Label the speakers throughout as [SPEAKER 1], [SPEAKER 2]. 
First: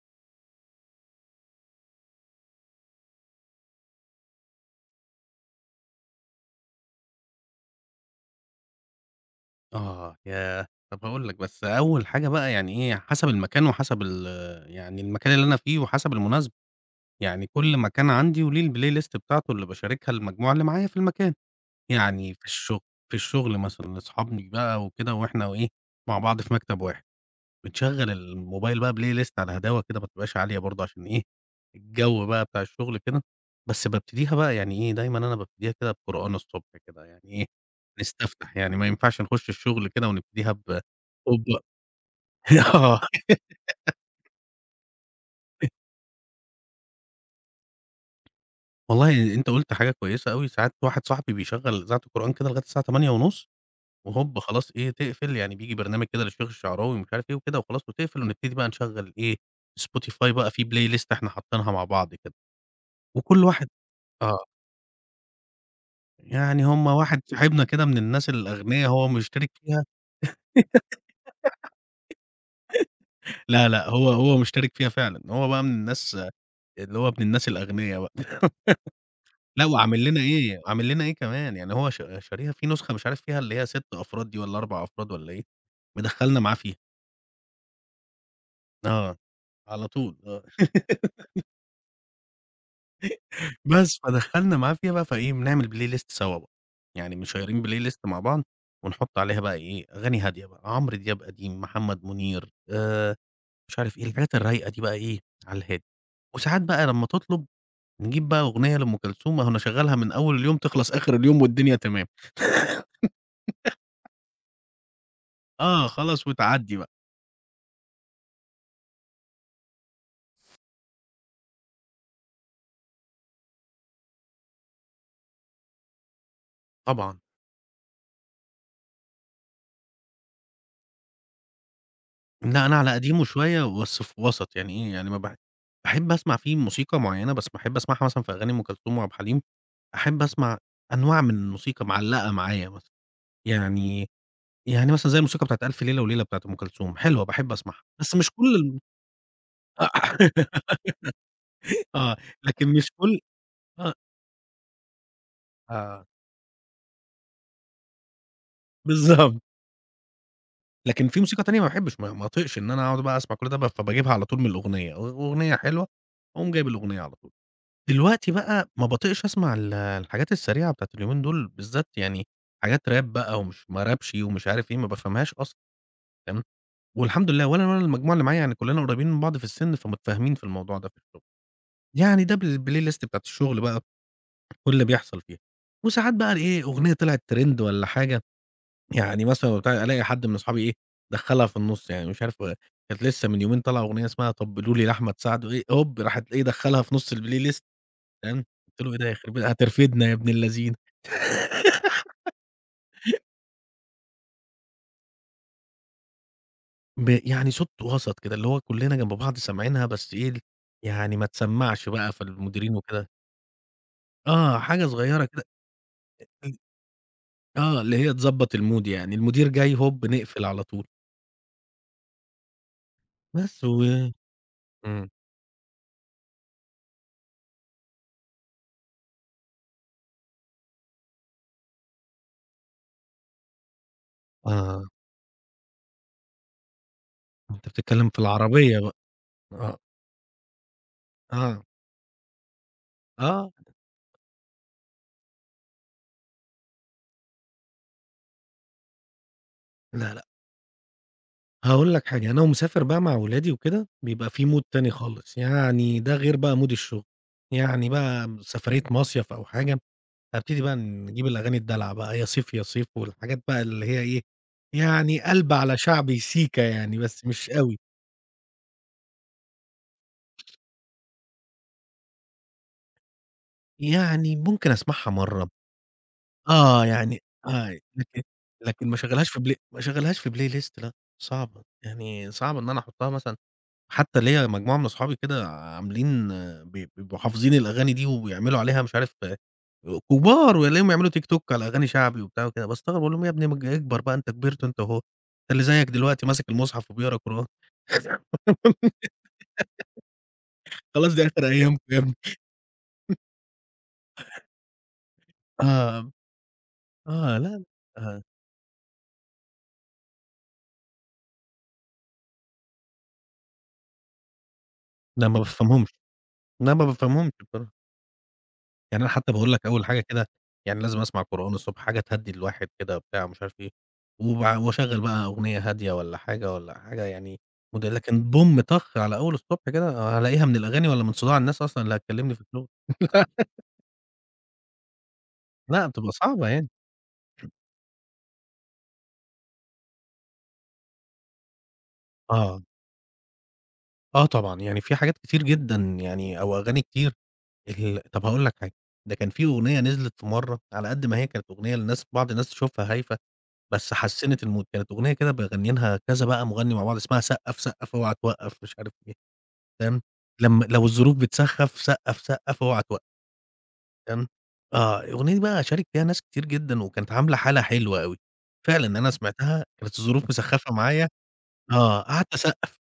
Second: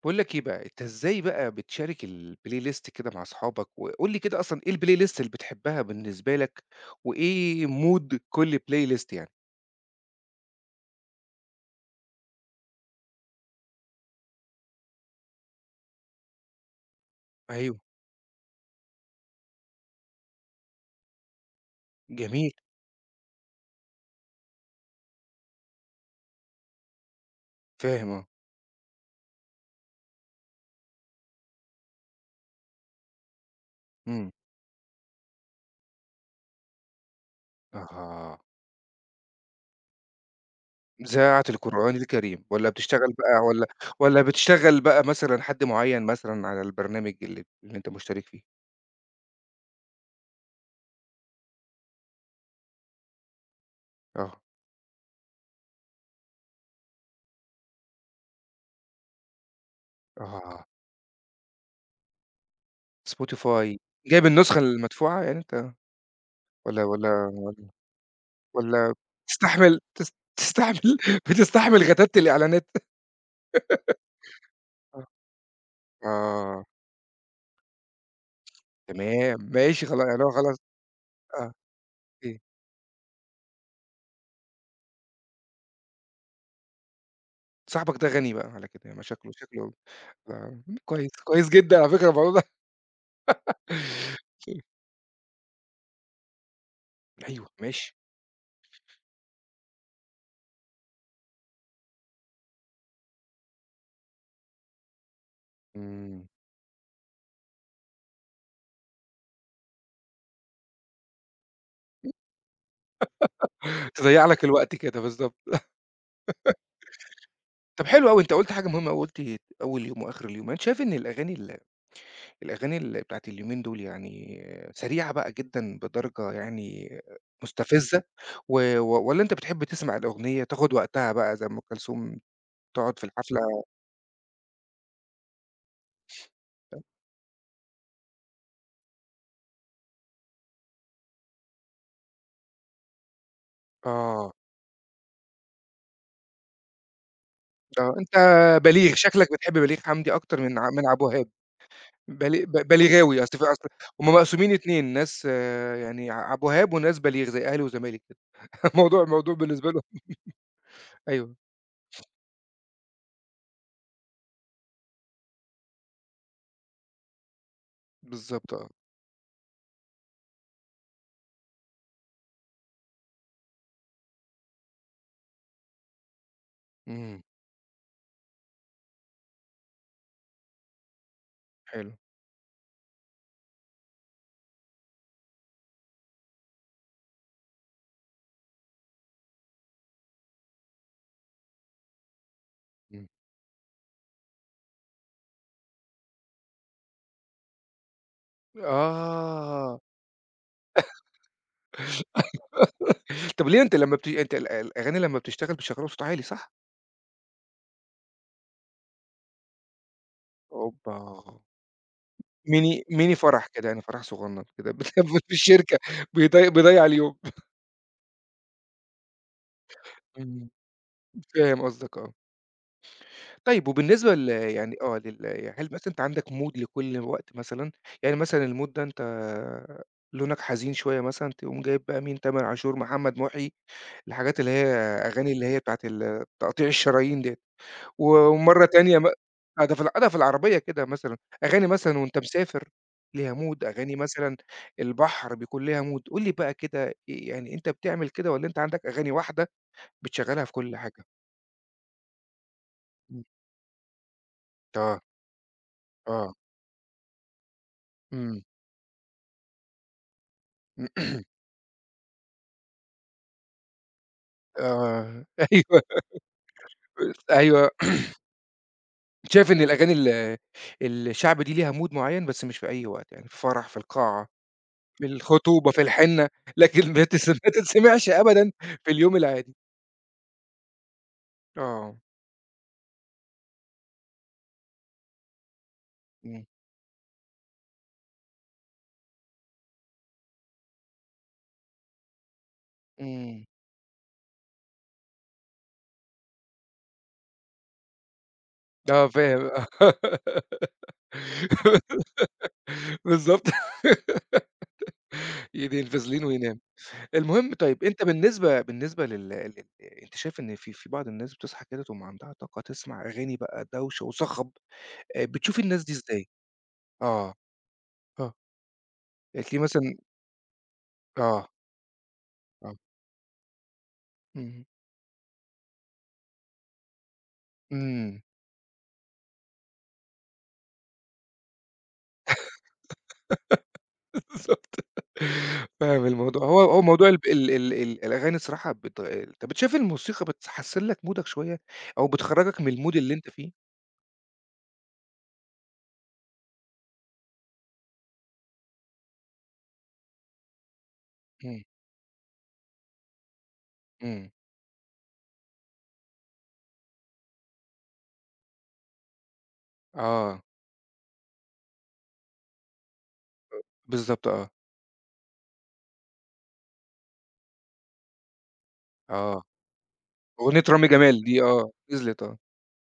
[SPEAKER 1] باقول لك إيه بقى، أنت إزاي بقى بتشارك الplay list كده مع أصحابك، وقُل لي كده أصلًا إيه الplay list اللي بتحبها بالنسبة لك، وإيه mood كل play list يعني؟
[SPEAKER 2] آه، ياه! طب هاقول لك، بس أول حاجة بقى يعني إيه، حسب المكان وحسب ال يعني المكان اللي أنا فيه وحسب المناسبة، يعني كل
[SPEAKER 1] أيوه.
[SPEAKER 2] مكان عندي وليه الplay list بتاعته اللي باشاركها المجموعة اللي معايا في المكان، يعني في
[SPEAKER 1] جميل،
[SPEAKER 2] الشغل في الشغل مثلًا أصحابي بقى وكده وإحنا وإيه، مع بعض في مكتب واحد.
[SPEAKER 1] فاهم
[SPEAKER 2] بتشغّل
[SPEAKER 1] آه،
[SPEAKER 2] الموبايل بقى play list على هداوة كده ما تبقاش عالية برضه عشان إيه، الجو بقى بتاع الشغل كده، بس
[SPEAKER 1] إمم،
[SPEAKER 2] بابتديها بقى يعني إيه، دايمًا أنا بابتديها كده بقرآن الصبح كده يعني إيه،
[SPEAKER 1] أها،
[SPEAKER 2] نستفتح يعني ما ينفعش نخش الشغل كده ونبتديها ب
[SPEAKER 1] إذاعة
[SPEAKER 2] أوبا.
[SPEAKER 1] القرآن الكريم، والّا
[SPEAKER 2] آه.
[SPEAKER 1] بتشتغل بقى والّا بتشتغل بقى مثلًا حد معيّن مثلًا على البرنامج اللي أنت مشترك فيه؟
[SPEAKER 2] والله أنت قُلت حاجة كويسة أوي، ساعات واحد صاحبي بيشغّل إذاعة القرآن كده لغاية الساعة 08:30
[SPEAKER 1] آه،
[SPEAKER 2] وهوب خلاص إيه، تقفل يعني بييجي برنامج كده للشيخ الشعراوي ومش عارف إيه وكده وخلاص وتقفل ونبتدي بقى نشغّل إيه، spotify بقى
[SPEAKER 1] آه،
[SPEAKER 2] فيه play list إحنا حاطينها مع بعض كده، وكل واحد
[SPEAKER 1] Spotify، جايب
[SPEAKER 2] آه.
[SPEAKER 1] النسخة المدفوعة يعني أنت
[SPEAKER 2] يعني
[SPEAKER 1] والّا
[SPEAKER 2] هم واحد
[SPEAKER 1] والّا
[SPEAKER 2] صاحبنا
[SPEAKER 1] والّا
[SPEAKER 2] كده من الناس الأغنيا
[SPEAKER 1] والّا
[SPEAKER 2] هو مشترك
[SPEAKER 1] بتستحمل
[SPEAKER 2] فيها.
[SPEAKER 1] تستحمل بتستحمل غتات الإعلانات.
[SPEAKER 2] لا، لأ، هو مشترك فيها
[SPEAKER 1] آه،
[SPEAKER 2] فعلًا، هو بقى من الناس
[SPEAKER 1] آه،
[SPEAKER 2] اللي هو ابن الناس الأغنيا بقى،
[SPEAKER 1] تمام
[SPEAKER 2] لأ
[SPEAKER 1] ماشي خلا
[SPEAKER 2] وعامل لنا
[SPEAKER 1] يعني هو خلاص
[SPEAKER 2] إيه، عامل لنا إيه
[SPEAKER 1] آه،
[SPEAKER 2] كمان، يعني هو
[SPEAKER 1] إيه،
[SPEAKER 2] شاريها في نسخة مش عارف فيها اللي هي 6 أفراد دي والّا 4 أفراد والّا إيه، مدخّلنا معاه فيها،
[SPEAKER 1] صاحبك ده غني بقى على كده، ما
[SPEAKER 2] آه،
[SPEAKER 1] شكله
[SPEAKER 2] على طول آه.
[SPEAKER 1] آه، كويس، كويس جدًا على فكرة الموضوع ده
[SPEAKER 2] بس فدخّلنا معاه فيها بقى فإيه، بنعمل Playlist سوا بقى، يعني
[SPEAKER 1] أيوه
[SPEAKER 2] مشيّرين
[SPEAKER 1] ماشي،
[SPEAKER 2] Playlist مع بعض ونحُط عليها بقى إيه، أغاني هادية بقى، عمرو دياب قديم، محمد منير مش عارف إيه، الحاجات الرايقة دي بقى إيه، على الهادي.
[SPEAKER 1] إمم،
[SPEAKER 2] وساعات بقى لمّا تطلب، نجيب بقى أغنية لأم كلثوم، أهو أنا شغّلها من أول اليوم تخلص آخر اليوم والدنيا تمام.
[SPEAKER 1] تضيّع لك الوقت كده بالضبط.
[SPEAKER 2] آه خلاص وتعدّي بقى.
[SPEAKER 1] طب حلو أوي، أنت قُلت حاجة مهمة أوي، قُلت أول يوم وآخر اليوم، أنت شايف إن الأغاني بتاعة اليومين دول يعني سريعة بقى جدًا بدرجة يعني
[SPEAKER 2] طبعًا.
[SPEAKER 1] مستفزة، و والّا أنت بتحب تسمع الأغنية تاخد وقتها بقى زي أم كلثوم
[SPEAKER 2] لأ، أنا على
[SPEAKER 1] تقعد في
[SPEAKER 2] قديمه
[SPEAKER 1] الحفلة
[SPEAKER 2] شوية بس في وسط، يعني إيه، يعني ما باح باحب أسمع فيه موسيقى معيّنة، بس باحب أسمعها مثلًا في أغاني أم كلثوم وعبد الحليم، أحب أسمع أنواع من الموسيقى معلّقة معايا مثلًا. يعني
[SPEAKER 1] آه،
[SPEAKER 2] يعني مثلًا زي الموسيقى بتاعة ألف ليلة وليلة بتاعة أم كلثوم، حلوة باحب أسمعها،
[SPEAKER 1] آه، أنت
[SPEAKER 2] بس مش كل الم
[SPEAKER 1] بليغ شكلك بتحب بليغ حمدي أكتر من ع من عبد الوهاب،
[SPEAKER 2] آه، لكن مش كل.
[SPEAKER 1] بليغاوي أصل في أصل
[SPEAKER 2] آه.
[SPEAKER 1] هُم مقسومين 2 ناس
[SPEAKER 2] آه.
[SPEAKER 1] يعني عبد الوهاب وناس بليغ زي أهلي وزمالك كده الموضوع
[SPEAKER 2] بالضبط.
[SPEAKER 1] بالنسبة لهم
[SPEAKER 2] لكن في
[SPEAKER 1] أيوه،
[SPEAKER 2] موسيقى تانية ما باحبش ما اطيقش إن أنا أقعد بقى أسمع كل ده ب فباجيبها على طول من الأغنية، أغنية حلوة أقوم جايب الأغنية على طول. دلوقتي
[SPEAKER 1] بالضبط آه،
[SPEAKER 2] بقى ما باطيقش أسمع الحاجات السريعة بتاعة اليومين دول بالذات يعني حاجات راب بقى ومش ما رابشي ومش عارف إيه، ما بافهمهاش أصلًا. تمام،
[SPEAKER 1] إمم،
[SPEAKER 2] والحمد لله ولا أنا ولا المجموعة اللي معايا يعني كلنا قريبين من بعض في السن فمتفاهمين في الموضوع ده في الشغل.
[SPEAKER 1] حلو،
[SPEAKER 2] يعني ده بالplaylist بتاعة الشغل بقى كل اللي بيحصل فيها. وساعات بقى إيه أغنية طلعت ترند والّا حاجة يعني مثلًا وبتاع ألاقي حد من أصحابي إيه، دخّلها في النُص يعني مش عارف كانت
[SPEAKER 1] إمم،
[SPEAKER 2] لسه من يومين طالعة أغنية اسمها "طبلوا لي" لأحمد سعد وإيه هوب راحت إيه دخّلها في نُص الplaylist. فاهم، قُلت له: "إيه ده يخرب بي
[SPEAKER 1] آه.
[SPEAKER 2] هترفدنا يا ابن اللذينه."
[SPEAKER 1] طب ليه أنت لمّا بت أنت ال الأغاني لمّا بتشتغل بتشغّلها بصوت عالي صح؟
[SPEAKER 2] ب يعني صوت وسط كده اللي هو كلّنا جنب بعض سامعينها بس إيه، يعني
[SPEAKER 1] أوبّا!
[SPEAKER 2] ما تسمّعش بقى فالمديرين
[SPEAKER 1] mini
[SPEAKER 2] وكده.
[SPEAKER 1] mini فرح كده يعني فرح صغنّن
[SPEAKER 2] آه،
[SPEAKER 1] كده
[SPEAKER 2] حاجة
[SPEAKER 1] بتلمّ
[SPEAKER 2] صغيّرة
[SPEAKER 1] في
[SPEAKER 2] كده.
[SPEAKER 1] الشركة
[SPEAKER 2] ال
[SPEAKER 1] بيضيّع اليوم.
[SPEAKER 2] آه، اللي هي تضبّط المود يعني، المدير جاي هوب نقفل
[SPEAKER 1] إمم.
[SPEAKER 2] على طول.
[SPEAKER 1] فاهم قصدك آه.
[SPEAKER 2] بس
[SPEAKER 1] طيب
[SPEAKER 2] و
[SPEAKER 1] وبالنسبة يعني آه
[SPEAKER 2] إمم،
[SPEAKER 1] يعني هل مثلًا أنت عندك mood لكل وقت مثلًا؟ يعني مثلًا الmood ده أنت لونك حزين شوية مثلًا تقوم جايب بقى مين، تامر عاشور، محمد محي، الحاجات اللي هي
[SPEAKER 2] آه،
[SPEAKER 1] أغاني اللي هي بتاعة ال تقطيع الشرايين ديّة.
[SPEAKER 2] أنت
[SPEAKER 1] و
[SPEAKER 2] بتتكلّم في
[SPEAKER 1] ومرّة
[SPEAKER 2] العربية بقى.
[SPEAKER 1] تانية آه،
[SPEAKER 2] آه،
[SPEAKER 1] ده في العربية كده مثلًا،
[SPEAKER 2] آه،
[SPEAKER 1] أغاني مثلًا وأنت مسافر ليها
[SPEAKER 2] آه،
[SPEAKER 1] mood، أغاني مثلًا البحر بيكون ليها mood. قُل لي بقى كده يعني أنت بتعمل كده والّا أنت عندك أغاني واحدة
[SPEAKER 2] لا، لأ.
[SPEAKER 1] بتشغّلها في كل حاجة؟
[SPEAKER 2] هاقول لك حاجة، أنا ومسافر بقى مع
[SPEAKER 1] إمم.
[SPEAKER 2] ولادي وكده، بيبقى في mood تاني
[SPEAKER 1] آه،
[SPEAKER 2] خالص، يعني ده
[SPEAKER 1] آه.
[SPEAKER 2] غير بقى mood الشغل، يعني بقى
[SPEAKER 1] إمم.
[SPEAKER 2] سفرية مصيف أو حاجة، هابتدي بقى نجيب الأغاني الدلع بقى، يا صيف يا صيف والحاجات بقى اللي هي إيه، يعني
[SPEAKER 1] آه،
[SPEAKER 2] قلبة على
[SPEAKER 1] أيوه،
[SPEAKER 2] شعبي سيكا يعني، بس مش
[SPEAKER 1] أيوه.
[SPEAKER 2] أوي،
[SPEAKER 1] شايف إن الأغاني ال الشعب دي ليها mood معيّن بس مش في أي وقت، يعني في فرح، في القاعة،
[SPEAKER 2] يعني ممكن
[SPEAKER 1] في
[SPEAKER 2] أسمعها مرّة،
[SPEAKER 1] الخطوبة، في الحنة،
[SPEAKER 2] آه
[SPEAKER 1] لكن
[SPEAKER 2] يعني
[SPEAKER 1] ما
[SPEAKER 2] آه،
[SPEAKER 1] تتسمعش
[SPEAKER 2] لكن.
[SPEAKER 1] أبدًا
[SPEAKER 2] لكن
[SPEAKER 1] في
[SPEAKER 2] ما
[SPEAKER 1] اليوم
[SPEAKER 2] أشغّلهاش في
[SPEAKER 1] العادي.
[SPEAKER 2] بلاي ما أشغّلهاش في بلاي list لأ، صعبة،
[SPEAKER 1] آه.
[SPEAKER 2] يعني صعب إن أنا أحطها مثلًا. حتى ليّا مجموعة من أصحابي كده عاملين
[SPEAKER 1] إمم.
[SPEAKER 2] آه، بيبقوا حافظين الأغاني دي وبيعملوا عليها مش عارف آه، كبار وألاقيهم يعملوا تيك توك على أغاني شعبي وبتاع وكده، باستغرب أقول لهم يا
[SPEAKER 1] إمم.
[SPEAKER 2] ابني ما ج اكبر بقى أنت كبرت أنت أهو، أنت اللي زيّك دلوقتي ماسك المصحف وبيقرا قرآن.
[SPEAKER 1] آه فاهم آه.
[SPEAKER 2] خلاص دي آخر أيامكم يا ابني.
[SPEAKER 1] بالضبط. يدي
[SPEAKER 2] آه،
[SPEAKER 1] الفازلين وينام.
[SPEAKER 2] آه، لا،
[SPEAKER 1] المهم
[SPEAKER 2] لأ،
[SPEAKER 1] طيب أنت
[SPEAKER 2] آه،
[SPEAKER 1] بالنسبة لل أنت شايف إن في بعض الناس بتصحى كده تقوم عندها طاقة تسمع أغاني بقى دوشة وصخب،
[SPEAKER 2] لأ ما
[SPEAKER 1] بتشوف الناس دي
[SPEAKER 2] بافهمهمش،
[SPEAKER 1] إزاي؟
[SPEAKER 2] لأ ما بافهمهمش
[SPEAKER 1] آه،
[SPEAKER 2] بصراحة.
[SPEAKER 1] آه.
[SPEAKER 2] يعني أنا حتى باقول
[SPEAKER 1] تلاقيه
[SPEAKER 2] لك أول
[SPEAKER 1] مثلًا
[SPEAKER 2] حاجة كده، يعني لازم أسمع
[SPEAKER 1] آه،
[SPEAKER 2] قرآن الصبح، حاجة تهدّي الواحد
[SPEAKER 1] آه.
[SPEAKER 2] كده وبتاع ومش عارف إيه،
[SPEAKER 1] إمم،
[SPEAKER 2] واشغّل بقى أغنية هادية والّا حاجة، والّا حاجة يعني مد
[SPEAKER 1] إمم.
[SPEAKER 2] لكن بوم طخ على أول الصبح كده هالاقيها من الأغاني والّا من صداع الناس أصلًا اللي هتكلمني في الشغل. لأ،
[SPEAKER 1] بالضبط.
[SPEAKER 2] لا
[SPEAKER 1] فاهم
[SPEAKER 2] بتبقى
[SPEAKER 1] الموضوع.
[SPEAKER 2] صعبة
[SPEAKER 1] هو
[SPEAKER 2] يعني.
[SPEAKER 1] هو موضوع الب ال ال ال الأغاني الصراحة طب أنت شايف الموسيقى بتحسِّن لك مودك شوية أو بتخرّجك
[SPEAKER 2] آه،
[SPEAKER 1] من الmood اللي أنت فيه؟
[SPEAKER 2] آه طبعًا، يعني في حاجات كتير جدًا يعني أو أغاني كتير. ال طب هاقول لك حاجة، ده كان في أغنية نزلت في مرّة على قد ما هي كانت
[SPEAKER 1] إمم.
[SPEAKER 2] أغنية للناس بعض الناس تشوفها هايفة بس
[SPEAKER 1] إمم.
[SPEAKER 2] حسّنت الmood كانت أغنية كده مغنيينها كذا بقى مغني مع بعض اسمها سقّف، سقّف اوعى توقّف، مش عارف إيه، فاهم،
[SPEAKER 1] آه،
[SPEAKER 2] لمّا لو الظروف بتسخّف سقّف، سقّف اوعى توقّف،
[SPEAKER 1] بالضبط
[SPEAKER 2] فاهم،
[SPEAKER 1] آه،
[SPEAKER 2] آه، الأغنية دي بقى شارك فيها ناس كتير جدًا وكانت عاملة حالة حلوة أوي، فعلًا أنا
[SPEAKER 1] آه.
[SPEAKER 2] سمعتها كانت الظروف
[SPEAKER 1] أغنية
[SPEAKER 2] مسخّفة
[SPEAKER 1] رامي
[SPEAKER 2] معايا،
[SPEAKER 1] جمال دي آه،
[SPEAKER 2] آه،
[SPEAKER 1] نزلت
[SPEAKER 2] قعدت
[SPEAKER 1] آه.
[SPEAKER 2] أسقّف.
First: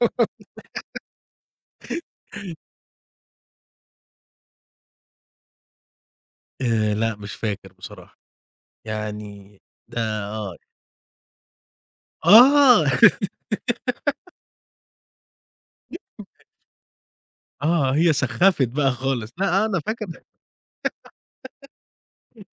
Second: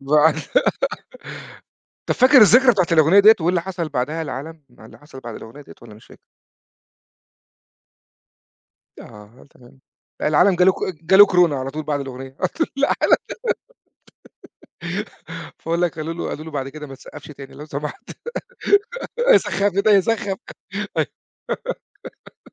[SPEAKER 1] بعد طب فاكر الذكرى بتاعة الأغنية ديّة وإيه اللي حصل بعدها العالم اللي حصل بعد الأغنية ديّة والّا مش فاكر؟
[SPEAKER 2] لأ مش فاكر بصراحة،
[SPEAKER 1] آه،
[SPEAKER 2] يعني
[SPEAKER 1] تمام.
[SPEAKER 2] ده
[SPEAKER 1] لأ العالم
[SPEAKER 2] آه،
[SPEAKER 1] جاله كورونا على طول بعد الأغنية على طول
[SPEAKER 2] آه،
[SPEAKER 1] العالم فاقول لك قالوا له بعد كده ما تسقّفش تاني لو
[SPEAKER 2] آه،
[SPEAKER 1] سمحت
[SPEAKER 2] هي سخّفت بقى خالص، لأ
[SPEAKER 1] سخّف
[SPEAKER 2] أنا
[SPEAKER 1] أيوه
[SPEAKER 2] فاكر
[SPEAKER 1] سخّف أي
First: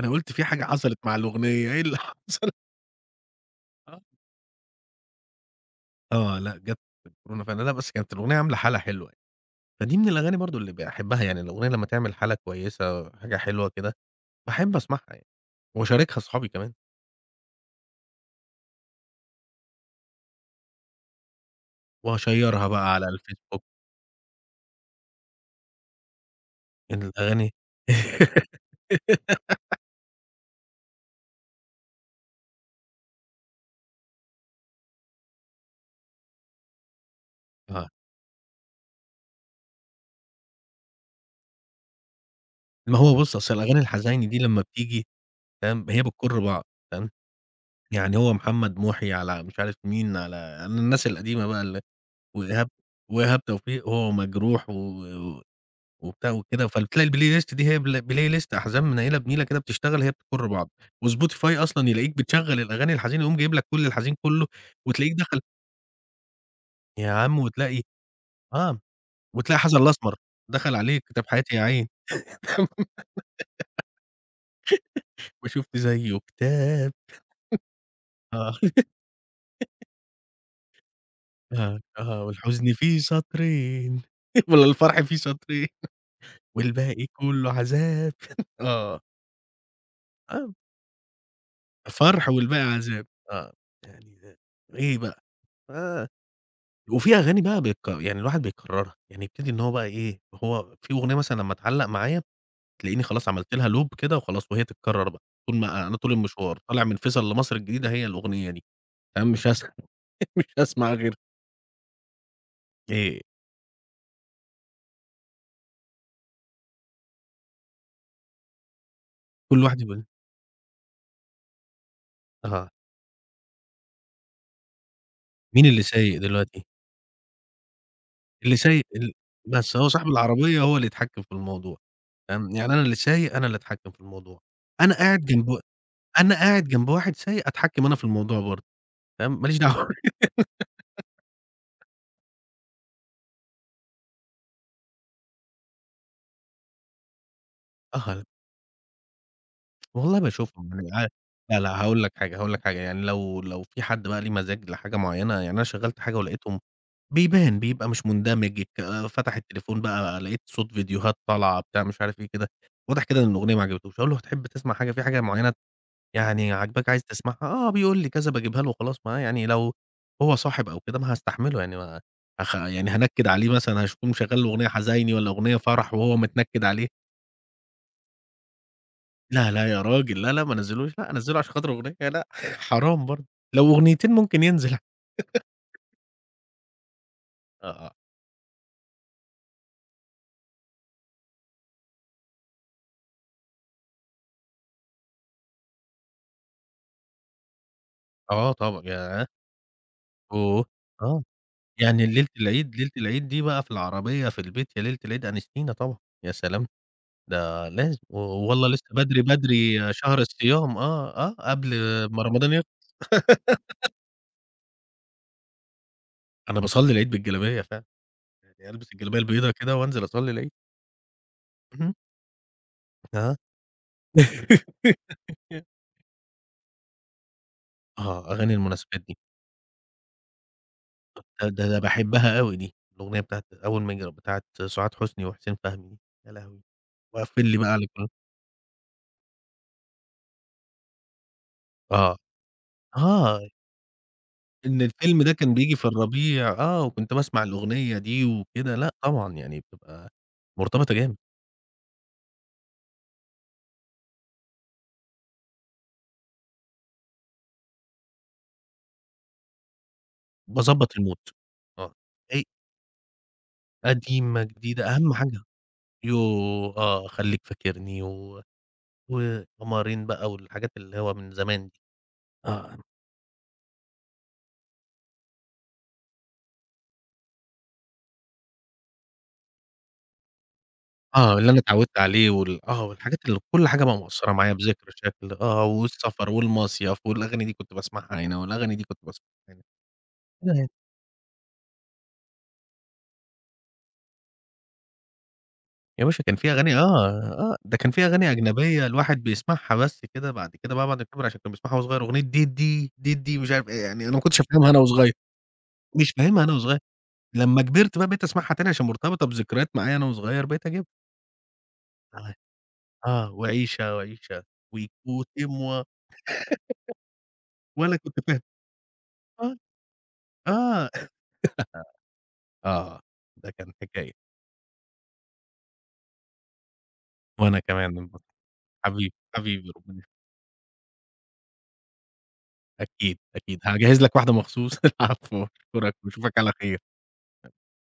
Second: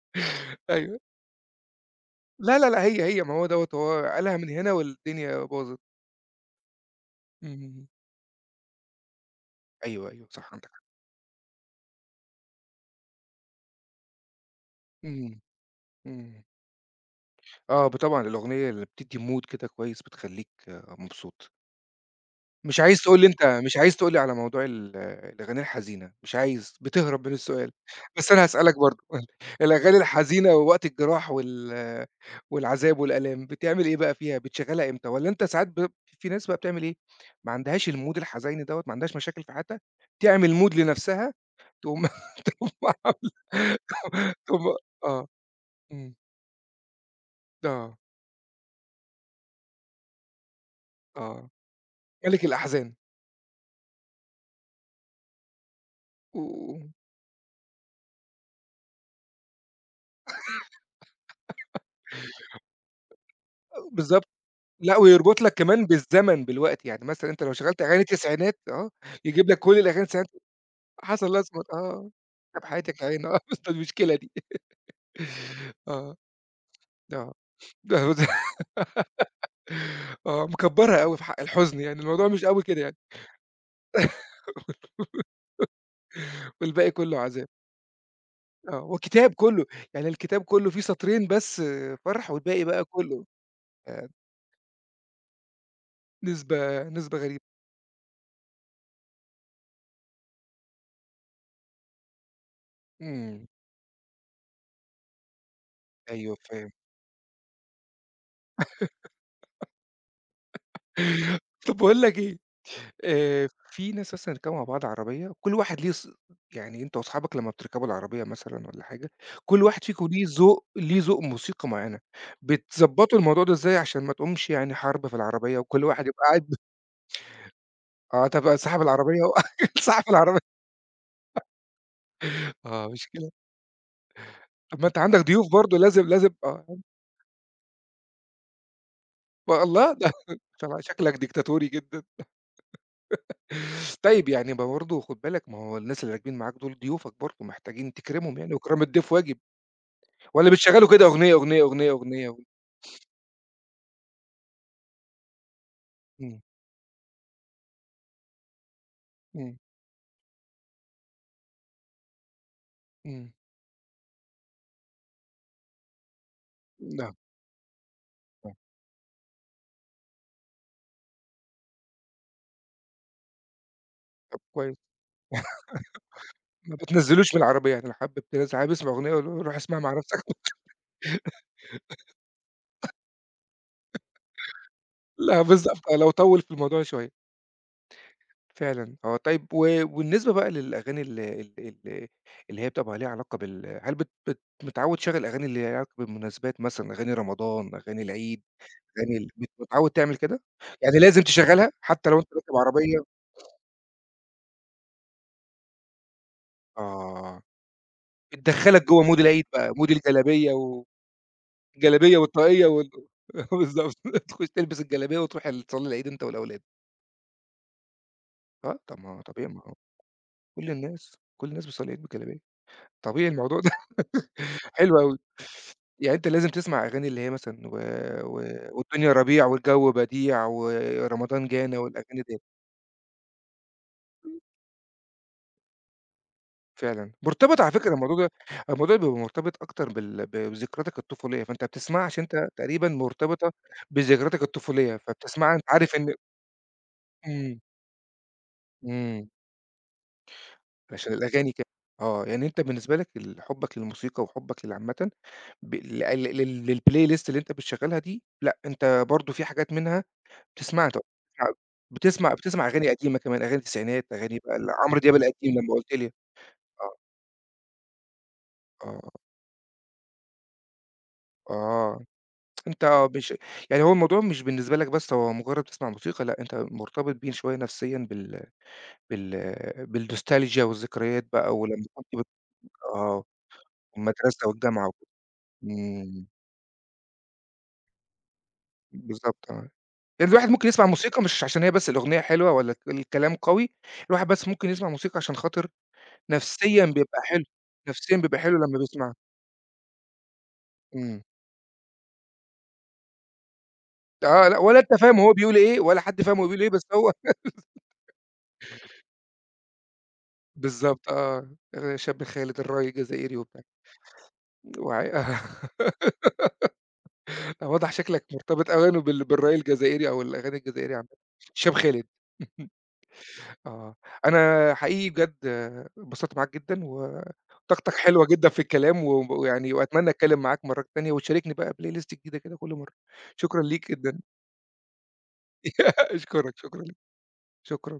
[SPEAKER 2] أنا قُلت في حاجة
[SPEAKER 1] أيوه.
[SPEAKER 2] حصلت مع الأغنية إيه اللي حصل؟
[SPEAKER 1] لا هي ما هو دوّة هو قالها من هنا والدنيا باظت.
[SPEAKER 2] آه، لأ جات في الكورونا
[SPEAKER 1] إمم.
[SPEAKER 2] فعلًا، لأ بس كانت الأغنية عاملة حالة حلوة يعني، فدي من
[SPEAKER 1] أيوه، أيوه
[SPEAKER 2] الأغاني
[SPEAKER 1] صح
[SPEAKER 2] برضه
[SPEAKER 1] عندك
[SPEAKER 2] اللي
[SPEAKER 1] حق.
[SPEAKER 2] باحبها، يعني الأغنية لمّا تعمل حالة كويسة، حاجة حلوة كده، باحب أسمعها يعني،
[SPEAKER 1] إمم،
[SPEAKER 2] وأشاركها
[SPEAKER 1] إمم.
[SPEAKER 2] أصحابي كمان،
[SPEAKER 1] آه، طبعًا الأغنية اللي بتدّي mood كده كويس، بتخلّيك آه، مبسوط.
[SPEAKER 2] وأشيّرها
[SPEAKER 1] مش
[SPEAKER 2] بقى
[SPEAKER 1] عايز
[SPEAKER 2] على
[SPEAKER 1] تقول لي أنت
[SPEAKER 2] الفيسبوك،
[SPEAKER 1] مش عايز تقول لي على موضوع الأغاني الحزينة، مش عايز، بتهرب من
[SPEAKER 2] الأغاني.
[SPEAKER 1] السؤال، بس أنا هاسألك برضه، الأغاني الحزينة ووقت الجراح والعذاب والآلام، بتعمل إيه بقى فيها، بتشغّلها إمتى؟ والّا أنت ساعات في ناس بقى بتعمل إيه، ما
[SPEAKER 2] آه،
[SPEAKER 1] عندهاش الmood الحزيني دوّة، ما عندهاش مشاكل في حياتها، تعمل mood لنفسها، تقوم تقوم
[SPEAKER 2] ما هو
[SPEAKER 1] عاملة
[SPEAKER 2] بُص أصل الأغاني الحزيني دي لمّا
[SPEAKER 1] تقوم
[SPEAKER 2] بتيجي
[SPEAKER 1] آه،
[SPEAKER 2] فاهم، هي
[SPEAKER 1] إمم،
[SPEAKER 2] بتكُر بعض فاهم،
[SPEAKER 1] آه،
[SPEAKER 2] يعني هو محمد محي على مش عارف مين، على الناس القديمة
[SPEAKER 1] آه،
[SPEAKER 2] بقى ال
[SPEAKER 1] ملك
[SPEAKER 2] وإيهاب
[SPEAKER 1] الأحزان.
[SPEAKER 2] وإيهاب توفيق وهو مجروح و وبتاع وكده،
[SPEAKER 1] و
[SPEAKER 2] فبتلاقي البلاي ليست دي هي بلاي ليست أحزان منيلة بنيلة كده بتشتغل هي بتكُر بعض، وSpotify أصلًا يلاقيك بتشغّل الأغاني الحزينة يقوم جايب لك كل الحزين
[SPEAKER 1] بالضبط،
[SPEAKER 2] كلّه،
[SPEAKER 1] لأ
[SPEAKER 2] وتلاقيك دخل
[SPEAKER 1] ويربط لك كمان بالوقت، يعني
[SPEAKER 2] يا
[SPEAKER 1] مثلًا
[SPEAKER 2] عم
[SPEAKER 1] أنت لو شغّلت
[SPEAKER 2] وتلاقي
[SPEAKER 1] أغاني تسعينات
[SPEAKER 2] آه،
[SPEAKER 1] آه، يجيب
[SPEAKER 2] وتلاقي
[SPEAKER 1] لك
[SPEAKER 2] حزن
[SPEAKER 1] كل الأغاني
[SPEAKER 2] الأسمر
[SPEAKER 1] التسعينات
[SPEAKER 2] دخل عليه كتاب
[SPEAKER 1] حسن
[SPEAKER 2] حياتي يا
[SPEAKER 1] الأسمر
[SPEAKER 2] عين.
[SPEAKER 1] آه، طب حياتك يا عيني آه، بس المشكلة دي
[SPEAKER 2] ما شُفت
[SPEAKER 1] آه،
[SPEAKER 2] زيه كتاب.
[SPEAKER 1] آه،
[SPEAKER 2] آه،
[SPEAKER 1] آه، مكبّرها أوي في حق الحزن
[SPEAKER 2] آه،
[SPEAKER 1] يعني،
[SPEAKER 2] آه،
[SPEAKER 1] الموضوع مش أوي
[SPEAKER 2] والحزن
[SPEAKER 1] كده يعني،
[SPEAKER 2] فيه سطرين. والّا الفرح فيه سطرين
[SPEAKER 1] والباقي
[SPEAKER 2] والباقي
[SPEAKER 1] كلّه عذاب،
[SPEAKER 2] كلّه عذاب.
[SPEAKER 1] آه،
[SPEAKER 2] آه،
[SPEAKER 1] وكتاب كلّه، يعني الكتاب
[SPEAKER 2] آه،
[SPEAKER 1] كلّه فيه سطرين بس
[SPEAKER 2] فرح
[SPEAKER 1] فرح
[SPEAKER 2] والباقي
[SPEAKER 1] والباقي بقى
[SPEAKER 2] عذاب
[SPEAKER 1] كلّه
[SPEAKER 2] آه،
[SPEAKER 1] آآ،
[SPEAKER 2] يعني إيه بقى؟ آه.
[SPEAKER 1] نسبة
[SPEAKER 2] وفي
[SPEAKER 1] نسبة غريبة،
[SPEAKER 2] أغاني بقى بيك يعني الواحد بيكرّرها، يعني يبتدي إن هو بقى إيه، هو في أغنية مثلًا لمّا تعلّق معايا تلاقيني خلاص
[SPEAKER 1] إمم،
[SPEAKER 2] عملت لها loop كده وخلاص وهي تتكرّر بقى، طول ما أنا طول
[SPEAKER 1] أيوه
[SPEAKER 2] المشوار
[SPEAKER 1] فاهم،
[SPEAKER 2] طالع من فيصل لمصر الجديدة هي الأغنية دي، تمام مش هاسمع. مش هاسمع غيرها،
[SPEAKER 1] طب باقول لك إيه،
[SPEAKER 2] آآ
[SPEAKER 1] في ناس مثلًا يركبوا مع بعض عربية، كل واحد ليه يعني أنت وأصحابك لمّا بتركبوا العربية مثلًا والّا حاجة، كل
[SPEAKER 2] كل واحد
[SPEAKER 1] واحد
[SPEAKER 2] يبقى
[SPEAKER 1] فيكم ليه ذوق موسيقى معيّنة،
[SPEAKER 2] آه،
[SPEAKER 1] بتضبّطوا الموضوع ده إزاي عشان ما تقومش يعني حرب في العربية
[SPEAKER 2] مين اللي
[SPEAKER 1] وكل واحد
[SPEAKER 2] سايق
[SPEAKER 1] يبقى قاعد
[SPEAKER 2] دلوقتي؟
[SPEAKER 1] آه، طب
[SPEAKER 2] اللي
[SPEAKER 1] صاحب
[SPEAKER 2] سايق ال
[SPEAKER 1] العربية هو
[SPEAKER 2] بس هو
[SPEAKER 1] صاحب
[SPEAKER 2] صاحب
[SPEAKER 1] العربية
[SPEAKER 2] العربية هو اللي يتحكّم في الموضوع، تمام، يعني أنا
[SPEAKER 1] آه،
[SPEAKER 2] اللي
[SPEAKER 1] مشكلة.
[SPEAKER 2] سايق أنا اللي أتحكّم في الموضوع،
[SPEAKER 1] طب ما
[SPEAKER 2] أنا
[SPEAKER 1] أنت عندك
[SPEAKER 2] قاعد
[SPEAKER 1] ضيوف
[SPEAKER 2] جنب
[SPEAKER 1] برضه لازم
[SPEAKER 2] أنا قاعد
[SPEAKER 1] آه،
[SPEAKER 2] جنب واحد سايق أتحكّم أنا في الموضوع برضه، تمام، ما ليش دعوة.
[SPEAKER 1] والله ده طبعًا شكلك ديكتاتوري جدًا. طيب يعني ما برضه خُد بالك ما هو الناس اللي راكبين معاك دول ضيوفك برضه محتاجين
[SPEAKER 2] آه.
[SPEAKER 1] تكرمهم يعني وإكرام الضيف واجب.
[SPEAKER 2] والله
[SPEAKER 1] والّا
[SPEAKER 2] باشوفهم
[SPEAKER 1] بتشغّلوا
[SPEAKER 2] يعني
[SPEAKER 1] كده
[SPEAKER 2] عا
[SPEAKER 1] أغنية،
[SPEAKER 2] لا،
[SPEAKER 1] أغنية، أغنية،
[SPEAKER 2] هاقول لك
[SPEAKER 1] أغنية و
[SPEAKER 2] حاجة، هاقول لك حاجة، يعني لو في حد بقى ليه مزاج لحاجة معيّنة يعني أنا شغّلت حاجة
[SPEAKER 1] إمم،
[SPEAKER 2] ولقيتهم بيبان، بيبقى مش مندمج الك فتح
[SPEAKER 1] إمم،
[SPEAKER 2] التليفون بقى لقيت صوت فيديوهات طالعة بتاع مش عارف إيه كده، واضح كده إن
[SPEAKER 1] إمم.
[SPEAKER 2] الأغنية ما عجبتوش، أقول له: "هتحب تسمع حاجة في حاجة معيّنة يعني عاجباك عايز
[SPEAKER 1] لأ،
[SPEAKER 2] تسمعها؟" "آه." بيقول لي كذا
[SPEAKER 1] لأ،
[SPEAKER 2] باجيبها له وخلاص، ما يعني هو صاحب أو كده ما هاستحمله يعني ما يعني هانكد عليه مثلًا هاشوفه
[SPEAKER 1] طب
[SPEAKER 2] مشغّل له أغنية
[SPEAKER 1] كويس،
[SPEAKER 2] حزيني والّا أغنية فرح وهو متنكد
[SPEAKER 1] ما
[SPEAKER 2] عليه.
[SPEAKER 1] بتنزّلوش من العربية يعني لو حابب تنزّل حابب اسمع أغنية قل
[SPEAKER 2] لا،
[SPEAKER 1] روح اسمعها
[SPEAKER 2] يا
[SPEAKER 1] مع نفسك
[SPEAKER 2] راجل، لا، ما انزّلوش، لأ، انزّله عشان خاطر أغنية لأ، حرام برضه، لو أغنيتين ممكن ينزل.
[SPEAKER 1] لأ بالضبط آه، لو طوّل في الموضوع شوية،
[SPEAKER 2] آه، آه
[SPEAKER 1] فعلًا آه. طيب و وبالنسبة بقى للأغاني ال ال ال اللي هي بتبقى ليها علاقة هل بت بت متعوّد شغّل أغاني اللي ليها علاقة بالمناسبات مثلًا، أغاني رمضان، أغاني العيد،
[SPEAKER 2] آه، طبعًا،
[SPEAKER 1] أغاني
[SPEAKER 2] ياه!
[SPEAKER 1] ال متعوّد تعمل كده؟
[SPEAKER 2] أوه!
[SPEAKER 1] يعني لازم
[SPEAKER 2] آه،
[SPEAKER 1] تشغّلها
[SPEAKER 2] يعني
[SPEAKER 1] حتى لو أنت
[SPEAKER 2] ليلة
[SPEAKER 1] راكب
[SPEAKER 2] العيد ليلة
[SPEAKER 1] عربية
[SPEAKER 2] العيد دي بقى في العربية في البيت يا ليلة العيد أنستينا طبعًا، يا سلام!
[SPEAKER 1] آه،
[SPEAKER 2] ده لازم، و والله
[SPEAKER 1] بتدخّلك
[SPEAKER 2] لسه
[SPEAKER 1] جوّه مود
[SPEAKER 2] بدري،
[SPEAKER 1] العيد بقى، مود
[SPEAKER 2] شهر
[SPEAKER 1] الجلابية
[SPEAKER 2] الصيام
[SPEAKER 1] و
[SPEAKER 2] آه، آه، قبل
[SPEAKER 1] الجلابية
[SPEAKER 2] ما رمضان
[SPEAKER 1] والطاقية
[SPEAKER 2] يخلص،
[SPEAKER 1] وال بالضبط، تخش تلبس الجلابية وتروح ال تصلّي العيد أنت والأولاد.
[SPEAKER 2] أنا باصلّي العيد بالجلابية فعلًا، يعني
[SPEAKER 1] آه،
[SPEAKER 2] ألبس
[SPEAKER 1] طب ما
[SPEAKER 2] الجلابية
[SPEAKER 1] هو طبيعي
[SPEAKER 2] البيضا
[SPEAKER 1] ما هو
[SPEAKER 2] كده وأنزل أصلّي العيد،
[SPEAKER 1] كل الناس، كل الناس بتصلّي
[SPEAKER 2] اهم،
[SPEAKER 1] العيد بالجلابية، طبيعي
[SPEAKER 2] آه،
[SPEAKER 1] الموضوع ده حلو أوي. يعني أنت لازم تسمع أغاني اللي هي مثلًا و
[SPEAKER 2] آه،
[SPEAKER 1] و
[SPEAKER 2] أغاني المناسبات
[SPEAKER 1] والدنيا
[SPEAKER 2] دي.
[SPEAKER 1] ربيع والجو بديع ورمضان
[SPEAKER 2] ده
[SPEAKER 1] جانا والأغاني ديّة،
[SPEAKER 2] باحبها أوي دي، الأغنية بتاعة أول ما يجي بتاعة سعاد حسني وحسين فهمي دي، يا لهوي!
[SPEAKER 1] فعلًا.
[SPEAKER 2] وقفّل لي
[SPEAKER 1] مرتبط
[SPEAKER 2] بقى
[SPEAKER 1] على
[SPEAKER 2] على
[SPEAKER 1] فكرة
[SPEAKER 2] كل
[SPEAKER 1] الموضوع ده الموضوع بيبقى مرتبط أكتر ب بذكرياتك الطفولية، فأنت بتسمعها
[SPEAKER 2] آه،
[SPEAKER 1] عشان أنت تقريبًا
[SPEAKER 2] آه،
[SPEAKER 1] مرتبطة بذكرياتك
[SPEAKER 2] إن
[SPEAKER 1] الطفولية،
[SPEAKER 2] الفيلم ده
[SPEAKER 1] فبتسمعها
[SPEAKER 2] كان
[SPEAKER 1] أنت
[SPEAKER 2] بييجي في
[SPEAKER 1] عارف إن
[SPEAKER 2] الربيع آه، وكنت باسمع
[SPEAKER 1] إمم،
[SPEAKER 2] الأغنية دي وكده، لأ
[SPEAKER 1] إمم.
[SPEAKER 2] طبعًا يعني بتبقى مرتبطة
[SPEAKER 1] عشان
[SPEAKER 2] جامد،
[SPEAKER 1] الأغاني ك آه، يعني أنت بالنسبة لك حُبّك للموسيقى وحُبّك عامةً ب ل لل للplay list اللي أنت بتشغّلها دي، لأ أنت برضه في حاجات منها بتسمعها
[SPEAKER 2] باضبّط
[SPEAKER 1] ط
[SPEAKER 2] المود آه،
[SPEAKER 1] بتسمع
[SPEAKER 2] أي
[SPEAKER 1] بتسمع أغاني قديمة كمان، أغاني التسعينات، أغاني
[SPEAKER 2] قديمة،
[SPEAKER 1] بقى ال
[SPEAKER 2] جديدة،
[SPEAKER 1] عمرو دياب
[SPEAKER 2] أهم
[SPEAKER 1] القديم
[SPEAKER 2] حاجة
[SPEAKER 1] لمّا قُلت لي
[SPEAKER 2] يوه!
[SPEAKER 1] آه،
[SPEAKER 2] آه، خلّيك فاكرني و
[SPEAKER 1] آه،
[SPEAKER 2] وقمرين بقى والحاجات اللي هو من زمان دي،
[SPEAKER 1] آه،
[SPEAKER 2] آه.
[SPEAKER 1] أنت آه مش يعني هو الموضوع مش بالنسبة لك بس هو مجرّد بتسمع موسيقى، لأ أنت مرتبط بيه شوية نفسيًا بال بال بالنوستالجيا والذكريات
[SPEAKER 2] آه، اللي
[SPEAKER 1] بقى
[SPEAKER 2] أنا
[SPEAKER 1] ولمّا
[SPEAKER 2] اتعوّدت
[SPEAKER 1] كنت بت
[SPEAKER 2] عليه وال آه، والحاجات
[SPEAKER 1] آه،
[SPEAKER 2] اللي كل حاجة بقى مأثّرة
[SPEAKER 1] والمدرسة
[SPEAKER 2] معايا
[SPEAKER 1] والجامعة
[SPEAKER 2] بذكرى شكل آه،
[SPEAKER 1] إمم.
[SPEAKER 2] والسفر والمصيف والأغاني دي كنت باسمعها هنا والأغاني دي كنت باسمعها
[SPEAKER 1] بالضبط
[SPEAKER 2] هنا.
[SPEAKER 1] آه. يعني الواحد
[SPEAKER 2] كده
[SPEAKER 1] ممكن
[SPEAKER 2] يعني.
[SPEAKER 1] يسمع موسيقى مش عشان هي بس الأغنية حلوة والّا الكلام قوي، الواحد بس ممكن يسمع موسيقى عشان خاطر
[SPEAKER 2] يا باشا كان في أغاني آه،
[SPEAKER 1] نفسيًا بيبقى حلو،
[SPEAKER 2] آه، ده كان في
[SPEAKER 1] نفسيًا
[SPEAKER 2] أغاني
[SPEAKER 1] بيبقى حلو لمّا
[SPEAKER 2] أجنبية
[SPEAKER 1] بيسمعها.
[SPEAKER 2] الواحد بيسمعها بس كده بعد كده بقى بعد ما
[SPEAKER 1] إمم.
[SPEAKER 2] كِبِر عشان كان بيسمعها وهو صغير أغنية ديدي، ديدي مش عارف إيه، يعني أنا ما كنتش
[SPEAKER 1] آه، لأ
[SPEAKER 2] فاهمها
[SPEAKER 1] ولا
[SPEAKER 2] أنا
[SPEAKER 1] أنت
[SPEAKER 2] وصغير،
[SPEAKER 1] فاهم هو بيقول إيه ولا
[SPEAKER 2] مش
[SPEAKER 1] حد فاهم هو
[SPEAKER 2] فاهمها أنا
[SPEAKER 1] بيقول إيه،
[SPEAKER 2] وصغير،
[SPEAKER 1] بس هو
[SPEAKER 2] لمّا كبرت بقى بقيت أسمعها تاني عشان مرتبطة بذكريات معايا أنا وصغير بقيت أجيبها.
[SPEAKER 1] بالضبط آه. شاب
[SPEAKER 2] آه،
[SPEAKER 1] خالد الراعي
[SPEAKER 2] آه،
[SPEAKER 1] الجزائري وبتاع.
[SPEAKER 2] وعيشة، وعيشة
[SPEAKER 1] وعي
[SPEAKER 2] ويكوت
[SPEAKER 1] آه.
[SPEAKER 2] إموا
[SPEAKER 1] واضح
[SPEAKER 2] ولا كنت
[SPEAKER 1] شكلك
[SPEAKER 2] فاهم.
[SPEAKER 1] مرتبط أوي بالراي
[SPEAKER 2] آه،
[SPEAKER 1] الجزائري أو الأغاني
[SPEAKER 2] آه.
[SPEAKER 1] الجزائرية عامةً. شاب خالد.
[SPEAKER 2] آه، ده كان
[SPEAKER 1] آه.
[SPEAKER 2] حكاية،
[SPEAKER 1] أنا حقيقي بجد اتبسطت معاك جدًا و
[SPEAKER 2] وأنا
[SPEAKER 1] طاقتك
[SPEAKER 2] كمان انبسطت،
[SPEAKER 1] حلوة جدًا في الكلام
[SPEAKER 2] حبيبي،
[SPEAKER 1] و ويعني
[SPEAKER 2] حبيبي ربنا يخليك،
[SPEAKER 1] وأتمنى أتكلم معاك مرات تانية وتشاركني بقى بلاي list جديدة كده كل مرة.
[SPEAKER 2] أكيد، أكيد،
[SPEAKER 1] شكرًا ليك
[SPEAKER 2] هاجهز لك
[SPEAKER 1] جدًا.
[SPEAKER 2] واحدة مخصوص، العفو، أشكرك وأشوفك على
[SPEAKER 1] أشكرك،
[SPEAKER 2] خير.
[SPEAKER 1] شكرًا ليك، شكرًا.